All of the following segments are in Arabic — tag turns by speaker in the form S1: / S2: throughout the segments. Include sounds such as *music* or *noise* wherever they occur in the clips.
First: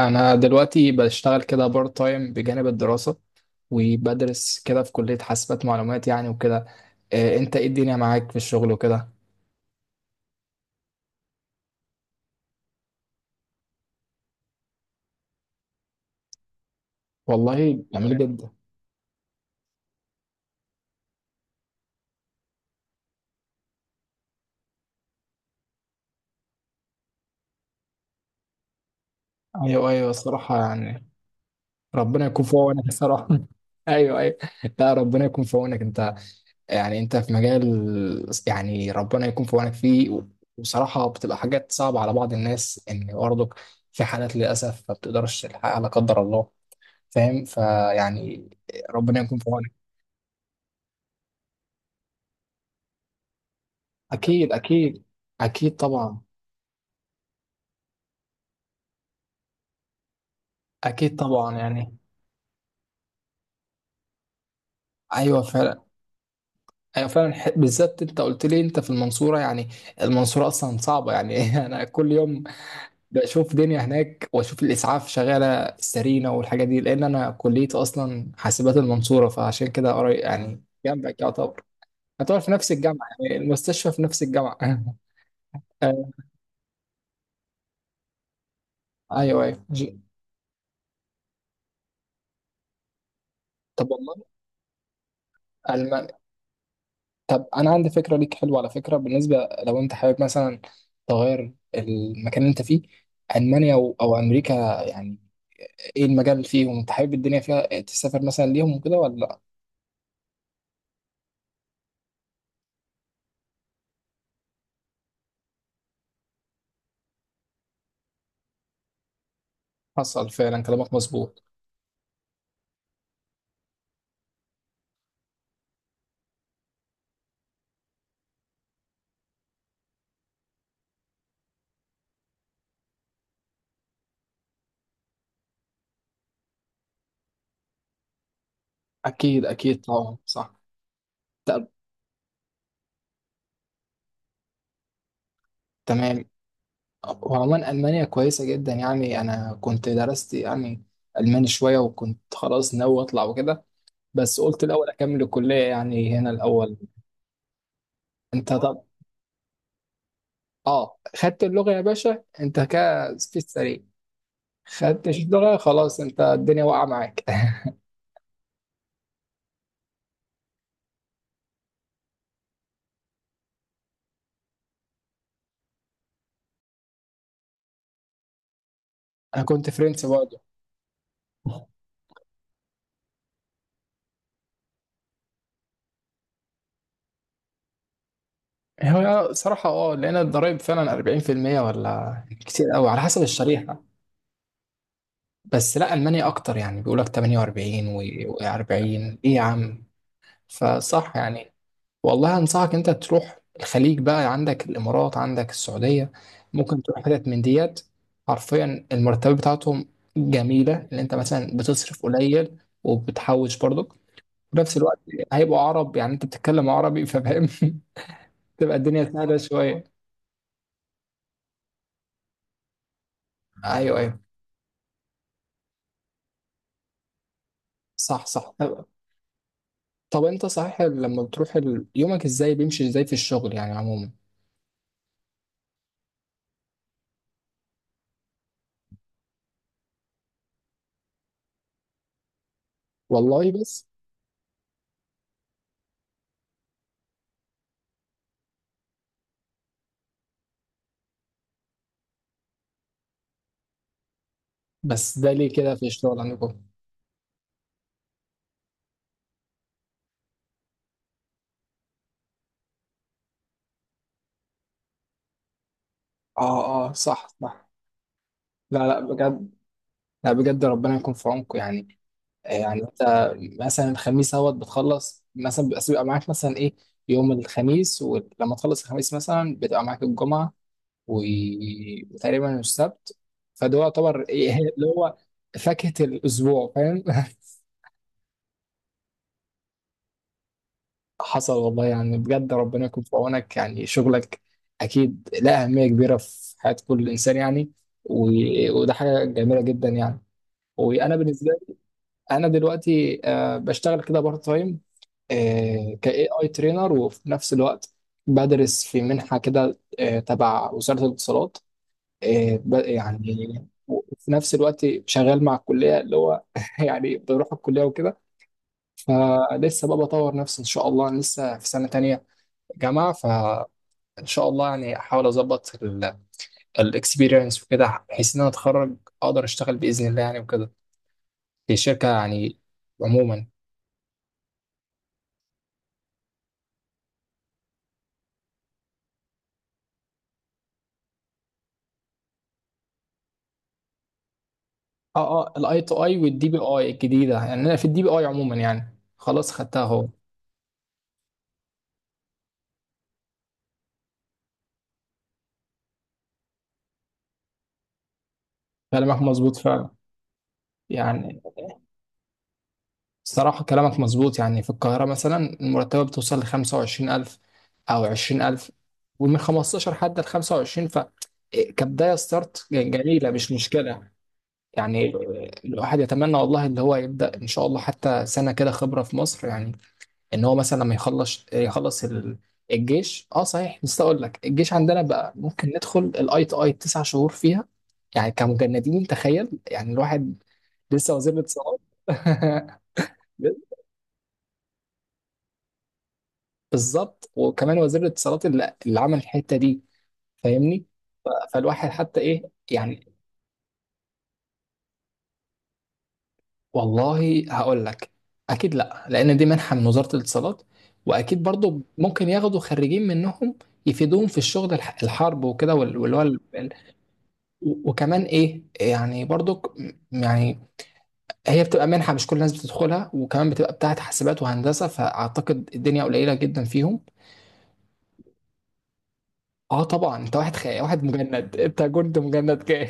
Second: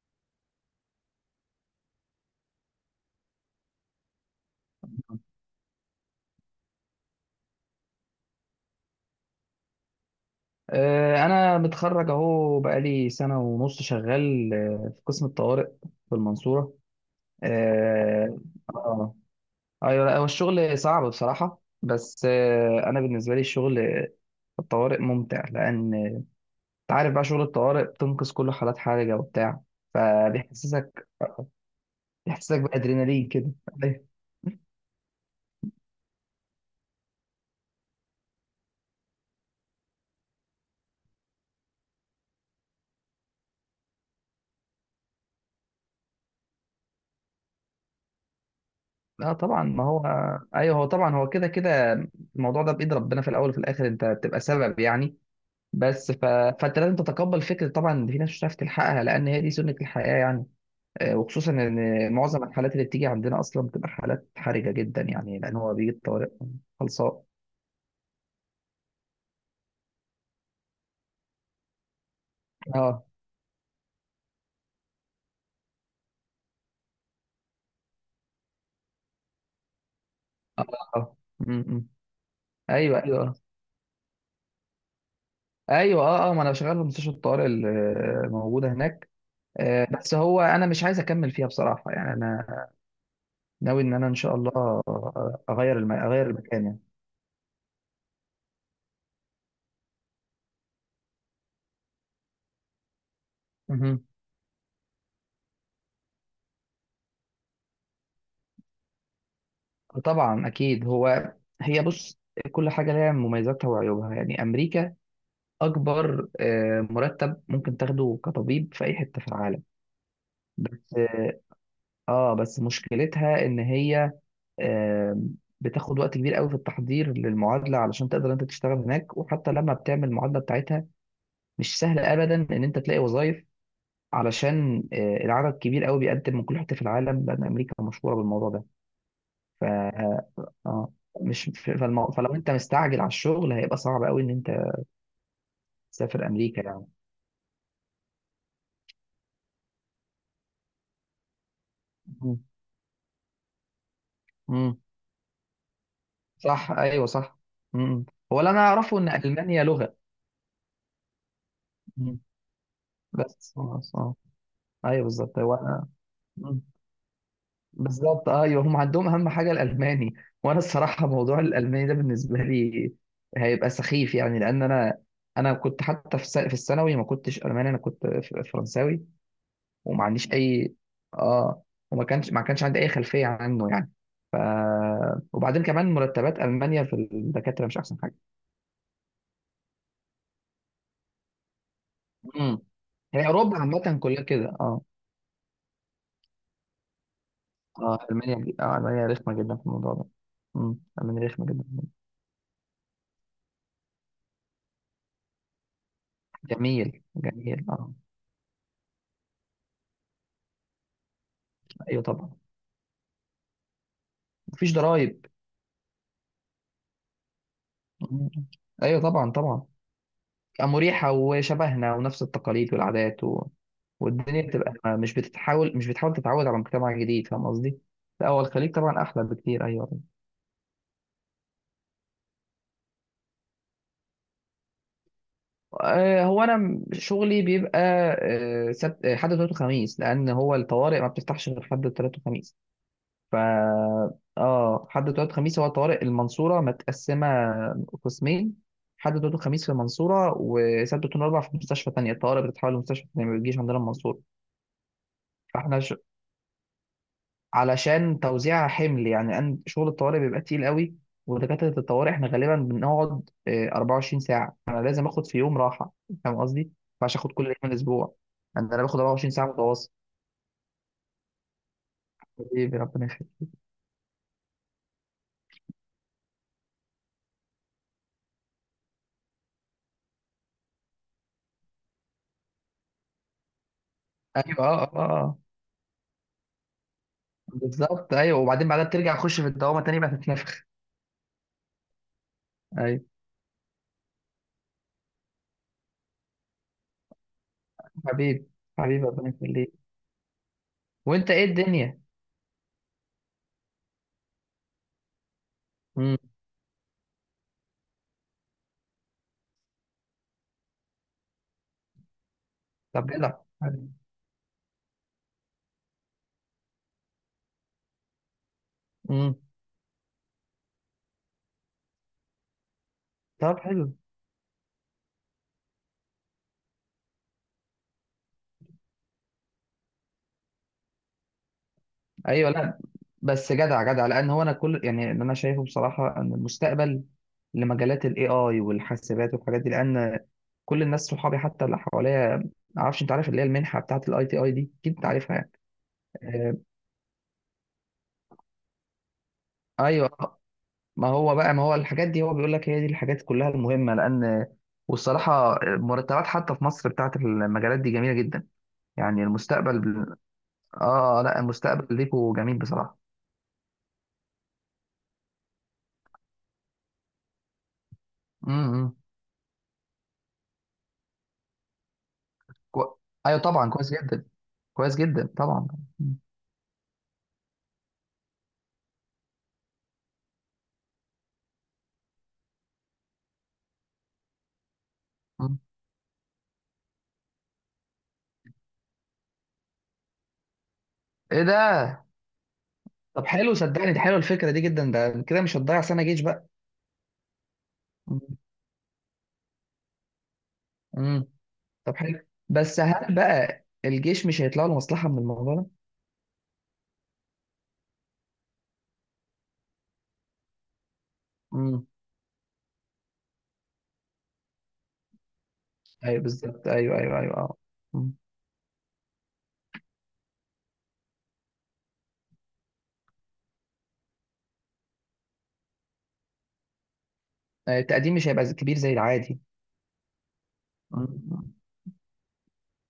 S1: انا دلوقتي بشتغل كده بارت تايم بجانب الدراسة، وبدرس كده في كلية حاسبات معلومات يعني وكده. إيه انت، ايه الدنيا معاك في الشغل وكده؟
S2: انا متخرج اهو بقالي سنه ونص شغال في قسم الطوارئ في المنصوره.
S1: والله جميل، تمام
S2: اه.
S1: جدا.
S2: آه. ايوه، لا هو الشغل صعب بصراحه، بس انا بالنسبه لي الشغل في الطوارئ ممتع، لان انت عارف بقى شغل الطوارئ بتنقذ كل حالات حرجه وبتاع،
S1: ايوه، ايوه، الصراحة يعني.
S2: فبيحسسك
S1: ربنا يكون في
S2: بيحسسك
S1: عونك الصراحة.
S2: بادرينالين كده.
S1: *laughs*
S2: أيوة.
S1: ايوه، ايوه. لا، ربنا يكون في عونك انت، يعني انت في مجال، يعني ربنا يكون في عونك فيه. وصراحة بتبقى حاجات صعبة على بعض الناس، ان برضك في حالات للأسف ما بتقدرش تلحقها لا قدر الله، فاهم فيعني، ربنا
S2: اه
S1: يكون في
S2: طبعا
S1: عونك.
S2: ما هو، ايوه هو طبعا هو كده كده الموضوع ده بايد ربنا في الاول وفي الاخر، انت بتبقى
S1: اكيد،
S2: سبب
S1: اكيد،
S2: يعني.
S1: اكيد
S2: بس
S1: طبعا،
S2: ف... فانت لازم تتقبل فكره طبعا ان في ناس مش هتعرف تلحقها، لان هي دي سنه الحياه يعني.
S1: اكيد
S2: وخصوصا
S1: طبعا يعني.
S2: ان معظم الحالات اللي بتيجي عندنا اصلا بتبقى حالات حرجه جدا يعني،
S1: ايوه
S2: لان هو
S1: فعلا،
S2: بيجي الطوارئ
S1: ايوه
S2: خلصان.
S1: فعلا، بالذات انت قلت لي انت في المنصوره يعني. المنصوره اصلا صعبه يعني. *laughs* انا كل يوم
S2: اه
S1: بشوف دنيا هناك واشوف الاسعاف شغاله سرينا والحاجات دي، لان انا كليتي اصلا حاسبات المنصوره فعشان كده قريب يعني
S2: اه آه.
S1: جنبك يعتبر،
S2: م- م.
S1: يعتبر في نفس
S2: ايوه
S1: الجامعه
S2: ايوه، آه.
S1: يعني المستشفى في نفس الجامعه. *laughs*
S2: ايوه
S1: آه،
S2: اه ما انا شغال في مستشفى الطوارئ الموجوده هناك.
S1: ايوه، ايوه،
S2: بس هو انا مش عايز اكمل فيها بصراحه يعني، انا ناوي
S1: طب
S2: ان انا ان شاء الله
S1: والله.
S2: اغير المكان يعني.
S1: طب انا عندي فكره ليك حلوه على فكره، بالنسبه لو انت حابب مثلا تغير المكان اللي انت فيه، المانيا او
S2: مهم.
S1: أو امريكا، يعني ايه المجال اللي فيهم انت حابب الدنيا فيها تسافر مثلا ليهم وكده ولا لا؟
S2: طبعا اكيد هو، هي بص، كل حاجه لها مميزاتها وعيوبها يعني. امريكا اكبر، مرتب ممكن تاخده كطبيب في اي حته في العالم،
S1: حصل فعلا كلامك
S2: بس
S1: مظبوط.
S2: بس مشكلتها ان هي آه، بتاخد وقت كبير قوي في التحضير للمعادله علشان تقدر انت تشتغل هناك، وحتى لما بتعمل المعادله بتاعتها مش سهل ابدا ان انت تلاقي وظائف، علشان العدد كبير قوي بيقدم من كل حته في العالم، لان امريكا مشهوره بالموضوع ده.
S1: اكيد، اكيد طبعا،
S2: ف
S1: صح.
S2: اه مش
S1: طب
S2: ف- فالمو... فلو انت مستعجل على الشغل هيبقى صعب قوي ان انت
S1: تمام.
S2: تسافر امريكا يعني.
S1: وعموما المانيا كويسه جدا يعني، انا كنت درست يعني الماني شويه وكنت
S2: مم.
S1: خلاص ناوي اطلع وكده، بس قلت
S2: مم.
S1: الاول اكمل الكليه يعني هنا
S2: صح
S1: الاول.
S2: ايوه صح. مم. هو اللي
S1: انت
S2: انا
S1: طب،
S2: اعرفه ان المانيا لغه.
S1: اه خدت اللغة يا
S2: مم.
S1: باشا انت كده في
S2: بس
S1: السريع،
S2: خلاص اه. ايوه
S1: خدتش
S2: بالظبط هو
S1: اللغة
S2: انا،
S1: خلاص انت
S2: مم،
S1: الدنيا واقعة معاك. *laughs*
S2: بالظبط ايوه هم عندهم اهم حاجه الالماني. وانا الصراحه موضوع الالماني ده بالنسبه لي هيبقى سخيف يعني، لان انا انا كنت حتى في الثانوي ما كنتش الماني، انا كنت فرنساوي.
S1: انا كنت
S2: وما
S1: فرنسي
S2: عنديش
S1: برضه.
S2: اي اه وما كانش ما كانش عندي اي خلفيه عنه يعني. ف... وبعدين كمان مرتبات المانيا في الدكاتره مش احسن حاجه.
S1: هو صراحة اه، لأن الضرايب فعلا 40% ولا
S2: امم.
S1: كتير أوي على حسب
S2: هي اوروبا
S1: الشريحة.
S2: عامه كلها كده اه.
S1: بس لا، ألمانيا أكتر يعني بيقولك 48
S2: اه المانيا،
S1: و40.
S2: اه المانيا
S1: إيه
S2: رخمه
S1: يا
S2: جدا في
S1: عم،
S2: الموضوع ده. امم،
S1: فصح
S2: المانيا رخمه
S1: يعني.
S2: جدا.
S1: والله انصحك انت تروح الخليج بقى، عندك الامارات، عندك السعوديه، ممكن تروح
S2: جميل
S1: حتت من
S2: جميل
S1: ديت.
S2: اه.
S1: حرفيا المرتبات بتاعتهم جميله، اللي انت مثلا
S2: ايوه
S1: بتصرف
S2: طبعا،
S1: قليل وبتحوش برضك في
S2: مفيش
S1: نفس الوقت.
S2: ضرايب.
S1: هيبقوا عرب يعني انت بتتكلم عربي ففاهم.
S2: مم.
S1: *laughs* تبقى
S2: ايوه
S1: الدنيا
S2: طبعا
S1: سهله
S2: طبعا،
S1: شويه.
S2: مريحة وشبهنا ونفس التقاليد والعادات و...
S1: ايوه، ايوه،
S2: والدنيا بتبقى مش بتحاول تتعود على مجتمع جديد، فاهم قصدي؟
S1: صح،
S2: لا هو
S1: صح.
S2: الخليج
S1: طب،
S2: طبعا أحلى بكتير. أيوه.
S1: طب انت صحيح لما بتروح يومك ازاي، بيمشي ازاي في الشغل يعني عموما؟
S2: هو أنا شغلي بيبقى سبت، حد وتلات وخميس، لأن هو الطوارئ ما بتفتحش غير حد وتلات وخميس. ف
S1: والله بس
S2: اه حد وتلات وخميس. هو طوارئ المنصورة متقسمة قسمين: حد وتلات وخميس في المنصورة، وسبت واتنين وأربع في مستشفى تانية. الطوارئ بتتحول لمستشفى تانية، ما بتجيش عندنا المنصورة.
S1: بس ده ليه كده
S2: فاحنا
S1: في الشغل عندكم؟
S2: علشان توزيع حمل يعني. شغل الطوارئ بيبقى تقيل قوي، ودكاترة الطوارئ احنا غالبا بنقعد 24 ساعة. أنا لازم آخد في يوم راحة، فاهم
S1: اه،
S2: قصدي؟
S1: اه،
S2: مش
S1: صح،
S2: آخد كل يوم
S1: صح.
S2: الأسبوع. أنا
S1: لا،
S2: أنا باخد
S1: لا،
S2: 24 ساعة
S1: بجد،
S2: متواصل.
S1: لا بجد ربنا يكون في عونكم يعني.
S2: حبيبي
S1: يعني انت
S2: ربنا يخليك.
S1: مثلا الخميس اهوت بتخلص مثلا، بس بيبقى معاك مثلا ايه يوم الخميس، ولما تخلص الخميس مثلا بتبقى معاك الجمعه و- وتقريبا السبت، فده يعتبر ايه
S2: أيوه
S1: *laughs*
S2: أه
S1: اللي
S2: أه آه.
S1: هو
S2: آه.
S1: فاكهه الاسبوع فاهم؟ *laughs*
S2: بالظبط أيوه، وبعدين بعدها بترجع تخش في الدوامة تاني بقى تتنفخ.
S1: حصل والله يعني، بجد ربنا يكون
S2: أيوه.
S1: في عونك يعني. شغلك اكيد له اهميه كبيره في حياه كل انسان يعني،
S2: حبيبي
S1: و- وده
S2: حبيبي
S1: حاجه
S2: ربنا
S1: جميله
S2: يخليك.
S1: جدا يعني. وانا
S2: وأنت إيه
S1: بالنسبه لي،
S2: الدنيا؟
S1: انا دلوقتي بشتغل كده بارت تايم
S2: مم.
S1: كاي اي ترينر، وفي نفس الوقت بدرس في منحه كده تبع وزاره الاتصالات،
S2: طب جدع.
S1: يعني وفي نفس الوقت شغال مع الكليه اللي هو، *laughs* يعني بروح الكليه وكده.
S2: امم.
S1: فلسه بقى بطور نفسي ان شاء الله. أنا لسه في سنه تانية جامعه،
S2: طب
S1: فان
S2: حلو.
S1: شاء الله يعني احاول اظبط الاكسبيرينس وكده بحيث ان انا اتخرج اقدر اشتغل باذن الله يعني وكده في شركه
S2: ايوه
S1: يعني
S2: لا
S1: عموما.
S2: بس جدع جدع، لان هو انا كل يعني اللي انا شايفه بصراحه ان المستقبل لمجالات الاي اي والحاسبات والحاجات دي. لان كل الناس صحابي حتى اللي حواليا، ما اعرفش انت عارف اللي هي المنحه بتاعه الاي تي اي دي، اكيد انت
S1: اه،
S2: عارفها يعني.
S1: اه، الاي تو اي والدي
S2: آه،
S1: بي اي الجديده يعني، انا في الدي بي اي عموما يعني خلاص خدتها اهو.
S2: ايوه. ما هو الحاجات دي هو بيقول لك هي دي الحاجات كلها المهمه، لان والصراحه مرتبات حتى في مصر بتاعه المجالات دي جميله جدا
S1: كلامك
S2: يعني.
S1: مظبوط فعلا
S2: المستقبل اه، لا
S1: يعني.
S2: المستقبل ليكوا جميل بصراحه.
S1: الصراحه كلامك مظبوط يعني، في القاهره مثلا المرتبه بتوصل ل 25000 او 20000،
S2: امم.
S1: ومن 15 حتى ل 25، ف إيه، كبدايه ستارت
S2: كو...
S1: جميله
S2: ايوه
S1: مش
S2: طبعا كويس
S1: مشكله.
S2: جدا، كويس
S1: يعني
S2: جدا طبعا.
S1: الواحد
S2: مم.
S1: يتمنى والله اللي هو يبدا ان شاء الله حتى سنه كده خبره في مصر يعني، ان هو مثلا لما يخلص، الجيش. اه صحيح، بس اقول لك الجيش عندنا بقى
S2: مم.
S1: ممكن ندخل الاي تي اي تسع شهور فيها، يعني كمجندين تخيل يعني الواحد لسه وزير
S2: ايه ده.
S1: الاتصالات. *laughs*
S2: طب حلو صدقني، دي حلوه الفكره دي جدا، ده كده مش هتضيع سنه جيش بقى.
S1: بالظبط وكمان وزير
S2: مم.
S1: الاتصالات اللي عمل الحته دي. فاهمني،
S2: مم.
S1: ف- فالواحد
S2: طب
S1: حتى
S2: حلو،
S1: ايه
S2: بس
S1: يعني.
S2: هل بقى الجيش مش هيطلع له مصلحة من الموضوع ده؟
S1: والله هقول لك، اكيد لا، لان دي منحه من وزاره الاتصالات. واكيد برضو
S2: مم.
S1: ممكن ياخدوا خريجين منهم يفيدوهم في الشغل الحرب وكده وال- واللي هو،
S2: ايوه بالظبط ايوه ايوه ايوه اه.
S1: و-
S2: مم.
S1: وكمان ايه يعني برضك يعني. هي بتبقى منحة مش كل الناس بتدخلها، وكمان بتبقى بتاعت حاسبات وهندسة، فأعتقد الدنيا قليلة جدا فيهم.
S2: التقديم مش هيبقى كبير زي العادي.
S1: اه طبعا، انت واحد واحد
S2: مم.
S1: مجند، انت كنت مجند كده.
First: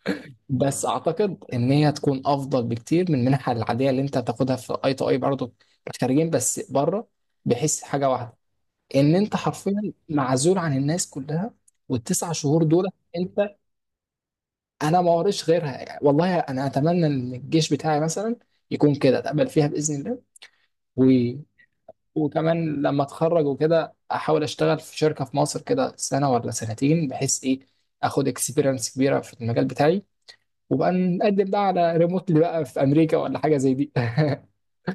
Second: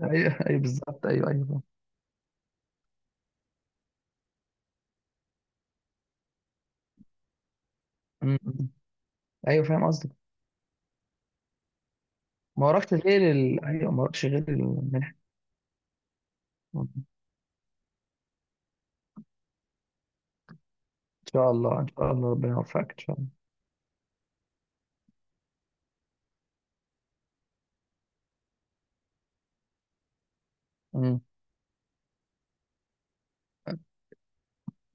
S2: ايوه *laughs* ايوه
S1: بس
S2: بالظبط ايوه
S1: اعتقد
S2: ايوه فاهم.
S1: ان هي تكون افضل بكتير من المنحة العادية اللي انت بتاخدها في اي تو اي برضه. خارجين بس بره، بحس حاجة واحدة،
S2: مم. مم.
S1: ان انت
S2: ايوه فاهم
S1: حرفيا
S2: قصدك.
S1: معزول عن الناس كلها، والتسع شهور
S2: ما
S1: دول
S2: وراكش غير
S1: انت.
S2: ال... ايوه ما وراكش غير
S1: انا ما
S2: المنحة.
S1: وريش غيرها يعني، والله انا
S2: مم. ان
S1: اتمنى ان الجيش بتاعي مثلا يكون كده اتقبل فيها باذن الله. و...
S2: شاء الله ان شاء الله ربنا
S1: وكمان
S2: يوفقك ان
S1: لما
S2: شاء الله.
S1: اتخرج وكده احاول اشتغل في شركه في مصر كده سنه ولا سنتين، بحيث ايه اخد اكسبيرينس كبيره في المجال بتاعي، وبقى
S2: مم.
S1: نقدم بقى على ريموتلي بقى في امريكا ولا حاجه زي دي.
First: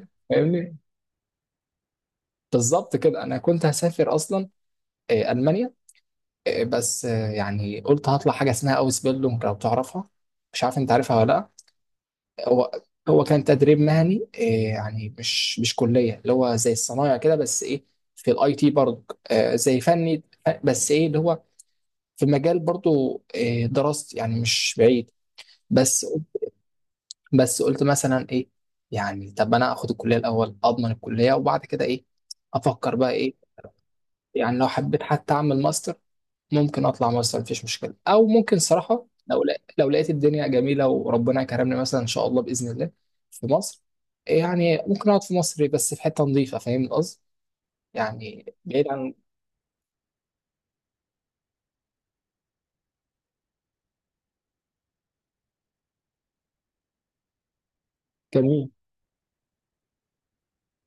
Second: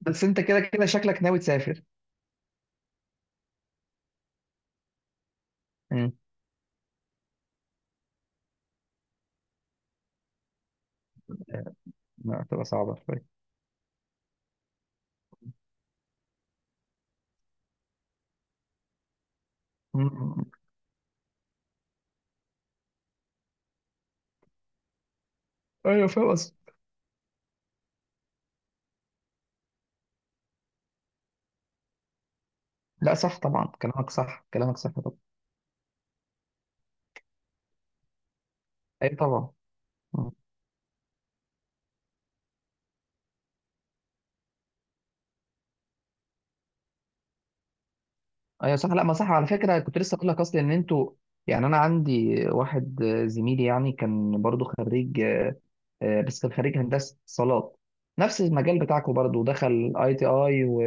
S2: بس انت كده
S1: فاهمني.
S2: كده شكلك ناوي تسافر.
S1: بالظبط كده انا كنت هسافر اصلا المانيا.
S2: مم.
S1: بس يعني قلت هطلع حاجه اسمها اوس بيلدونج لو تعرفها، مش عارف انت عارفها ولا لا.
S2: آه، لا تبقى
S1: هو
S2: صعبة
S1: هو
S2: شوية.
S1: كان تدريب مهني إيه يعني، مش كليه اللي هو زي الصنايع كده، بس ايه في الاي تي برضه آه زي فني.
S2: مم.
S1: بس ايه اللي هو في مجال برضه إيه دراستي يعني مش بعيد، بس.
S2: ايوه فاهم قصدك.
S1: بس قلت مثلا ايه، يعني طب انا اخد الكليه الاول اضمن الكليه، وبعد كده ايه افكر بقى
S2: لا
S1: ايه.
S2: صح طبعا، كلامك صح،
S1: يعني لو
S2: كلامك صح
S1: حبيت
S2: طبعا.
S1: حتى اعمل ماستر، ممكن اطلع ماستر مفيش مشكله، او ممكن صراحه
S2: ايوه طبعا.
S1: لو لقيت
S2: مم.
S1: الدنيا جميله وربنا كرمني مثلا ان شاء الله باذن الله في مصر يعني، ممكن اقعد في مصر بس في حته نظيفه فاهم القصد، يعني
S2: ايوه
S1: بعيد
S2: صح، لا ما
S1: عن.
S2: صح على فكره، كنت لسه اقول لك اصلا ان انتوا يعني. انا عندي واحد زميلي يعني، كان برضو خريج بس كان خريج هندسه اتصالات، نفس
S1: جميل.
S2: المجال بتاعكم برضو، دخل اي تي اي و...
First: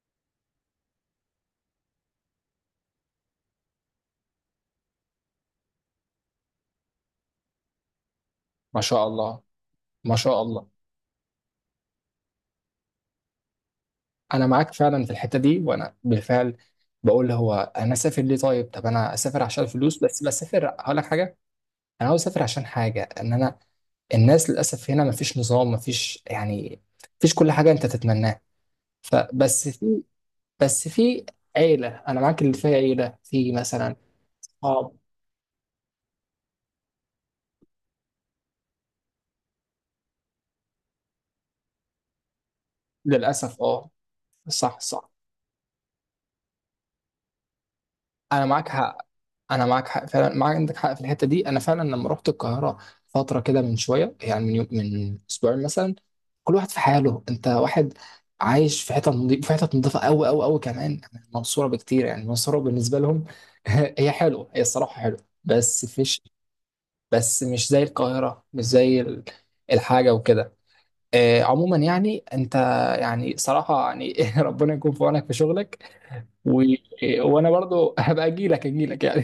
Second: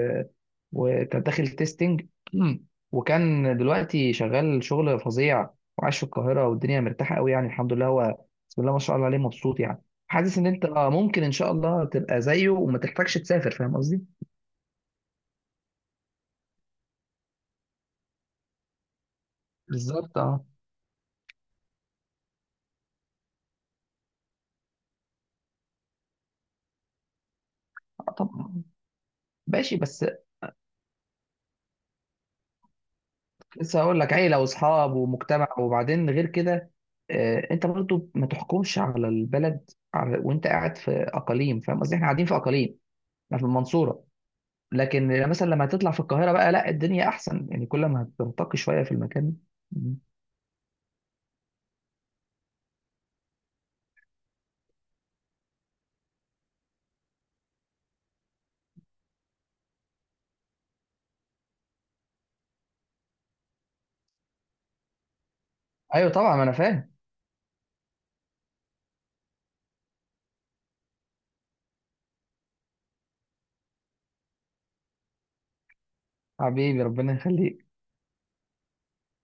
S2: وكان داخل تيستنج. *clears throat* وكان دلوقتي شغال شغل فظيع، وعايش في القاهره والدنيا مرتاحه قوي يعني، الحمد لله هو بسم الله ما
S1: ما
S2: شاء الله
S1: شاء
S2: عليه
S1: الله،
S2: مبسوط يعني.
S1: ما
S2: حاسس
S1: شاء
S2: ان انت
S1: الله.
S2: ممكن ان شاء الله تبقى زيه وما تحتاجش تسافر، فاهم قصدي.
S1: انا معاك فعلا في الحته دي، وانا بالفعل بقول هو انا اسافر ليه؟ طيب، طب انا اسافر عشان الفلوس،
S2: بالظبط
S1: بس
S2: اه.
S1: بسافر هقول لك حاجه، انا عاوز اسافر عشان حاجه ان انا، الناس للاسف هنا مفيش نظام، مفيش يعني مفيش كل حاجه انت تتمناها.
S2: طبعا.
S1: فبس
S2: ماشي
S1: في
S2: بس.
S1: بس في عيلة، أنا معاك اللي فيها عيلة في
S2: لسه
S1: مثلا،
S2: هقول لك، عيله
S1: اه
S2: واصحاب ومجتمع، وبعدين غير كده انت برضو ما تحكمش على البلد على وانت قاعد في اقاليم، فاهم قصدي، احنا قاعدين في اقاليم، احنا في
S1: للأسف اه،
S2: المنصوره.
S1: صح، صح.
S2: لكن مثلا لما تطلع في القاهره بقى، لا الدنيا احسن يعني، كل ما
S1: أنا
S2: هترتقي
S1: معاك
S2: شويه في
S1: حق
S2: المكان.
S1: أنا معاك
S2: مم.
S1: حق فعلا معاك، عندك حق في الحتة دي، أنا فعلا لما رحت القاهرة فترة كده من شوية، يعني من يوم، من أسبوعين مثلا، كل واحد في حاله، أنت واحد عايش في حتة نظيفة، في حتة نظيفة أوي أوي أوي كمان عن المنصورة بكتير يعني، المنصورة بالنسبة لهم، *laughs* هي حلوة، هي الصراحة حلوة بس
S2: ايوه
S1: فيش،
S2: طبعا ما انا فاهم.
S1: بس مش زي القاهرة، مش زي الحاجة وكده. عموما يعني انت، يعني صراحة يعني، *laughs* ربنا يكون في عونك في شغلك. و...
S2: حبيبي ربنا
S1: وانا
S2: يخليك.
S1: برضو، *laughs* هبقى اجي لك، اجي لك يعني.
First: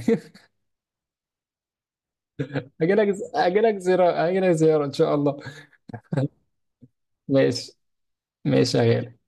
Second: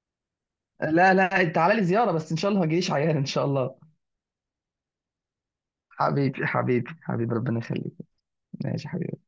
S2: لا لا تعالى لي زياره، بس ان شاء الله ما
S1: *laughs*
S2: تجيليش
S1: اجي لك،
S2: عيان ان شاء
S1: اجي
S2: الله.
S1: لك زيارة، اجي لك زيارة ان شاء الله.
S2: حبيبي حبيبي حبيبي ربنا
S1: ماشي،
S2: يخليك.
S1: ماشي يا
S2: ماشي حبيبي.
S1: غالي.